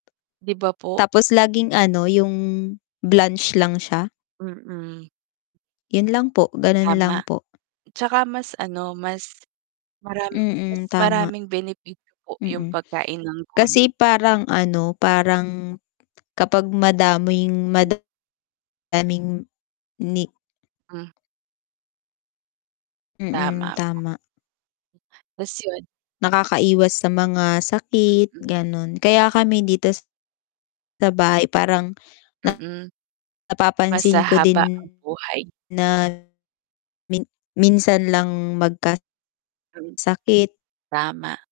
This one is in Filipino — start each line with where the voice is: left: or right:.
right: 'Di ba, po?
left: Tapos laging ano, yung blanch lang siya.
right: Mm.
left: 'Yun lang po, ganun
right: Tama,
left: lang po.
right: 'tsaka mas ano, mas maram mas
left: Mm, tama.
right: maraming benepisyo po yung
left: Mm,
right: pagkain ng gulay.
left: kasi parang ano, parang, kapag madaming
right: M
left: madaming ni
right: Hmm.
left: Mm,
right: Tama po.
left: tama.
right: Tas 'yun
left: Nakakaiwas sa mga sakit
right: Mm.
left: ganun, kaya kami dito sa bahay parang,
right: Mm, mas
left: napapansin ko
right: hahaba ang
left: din
right: buhay.
left: na min minsan lang magka
right: Hmm,
left: sakit.
right: tama.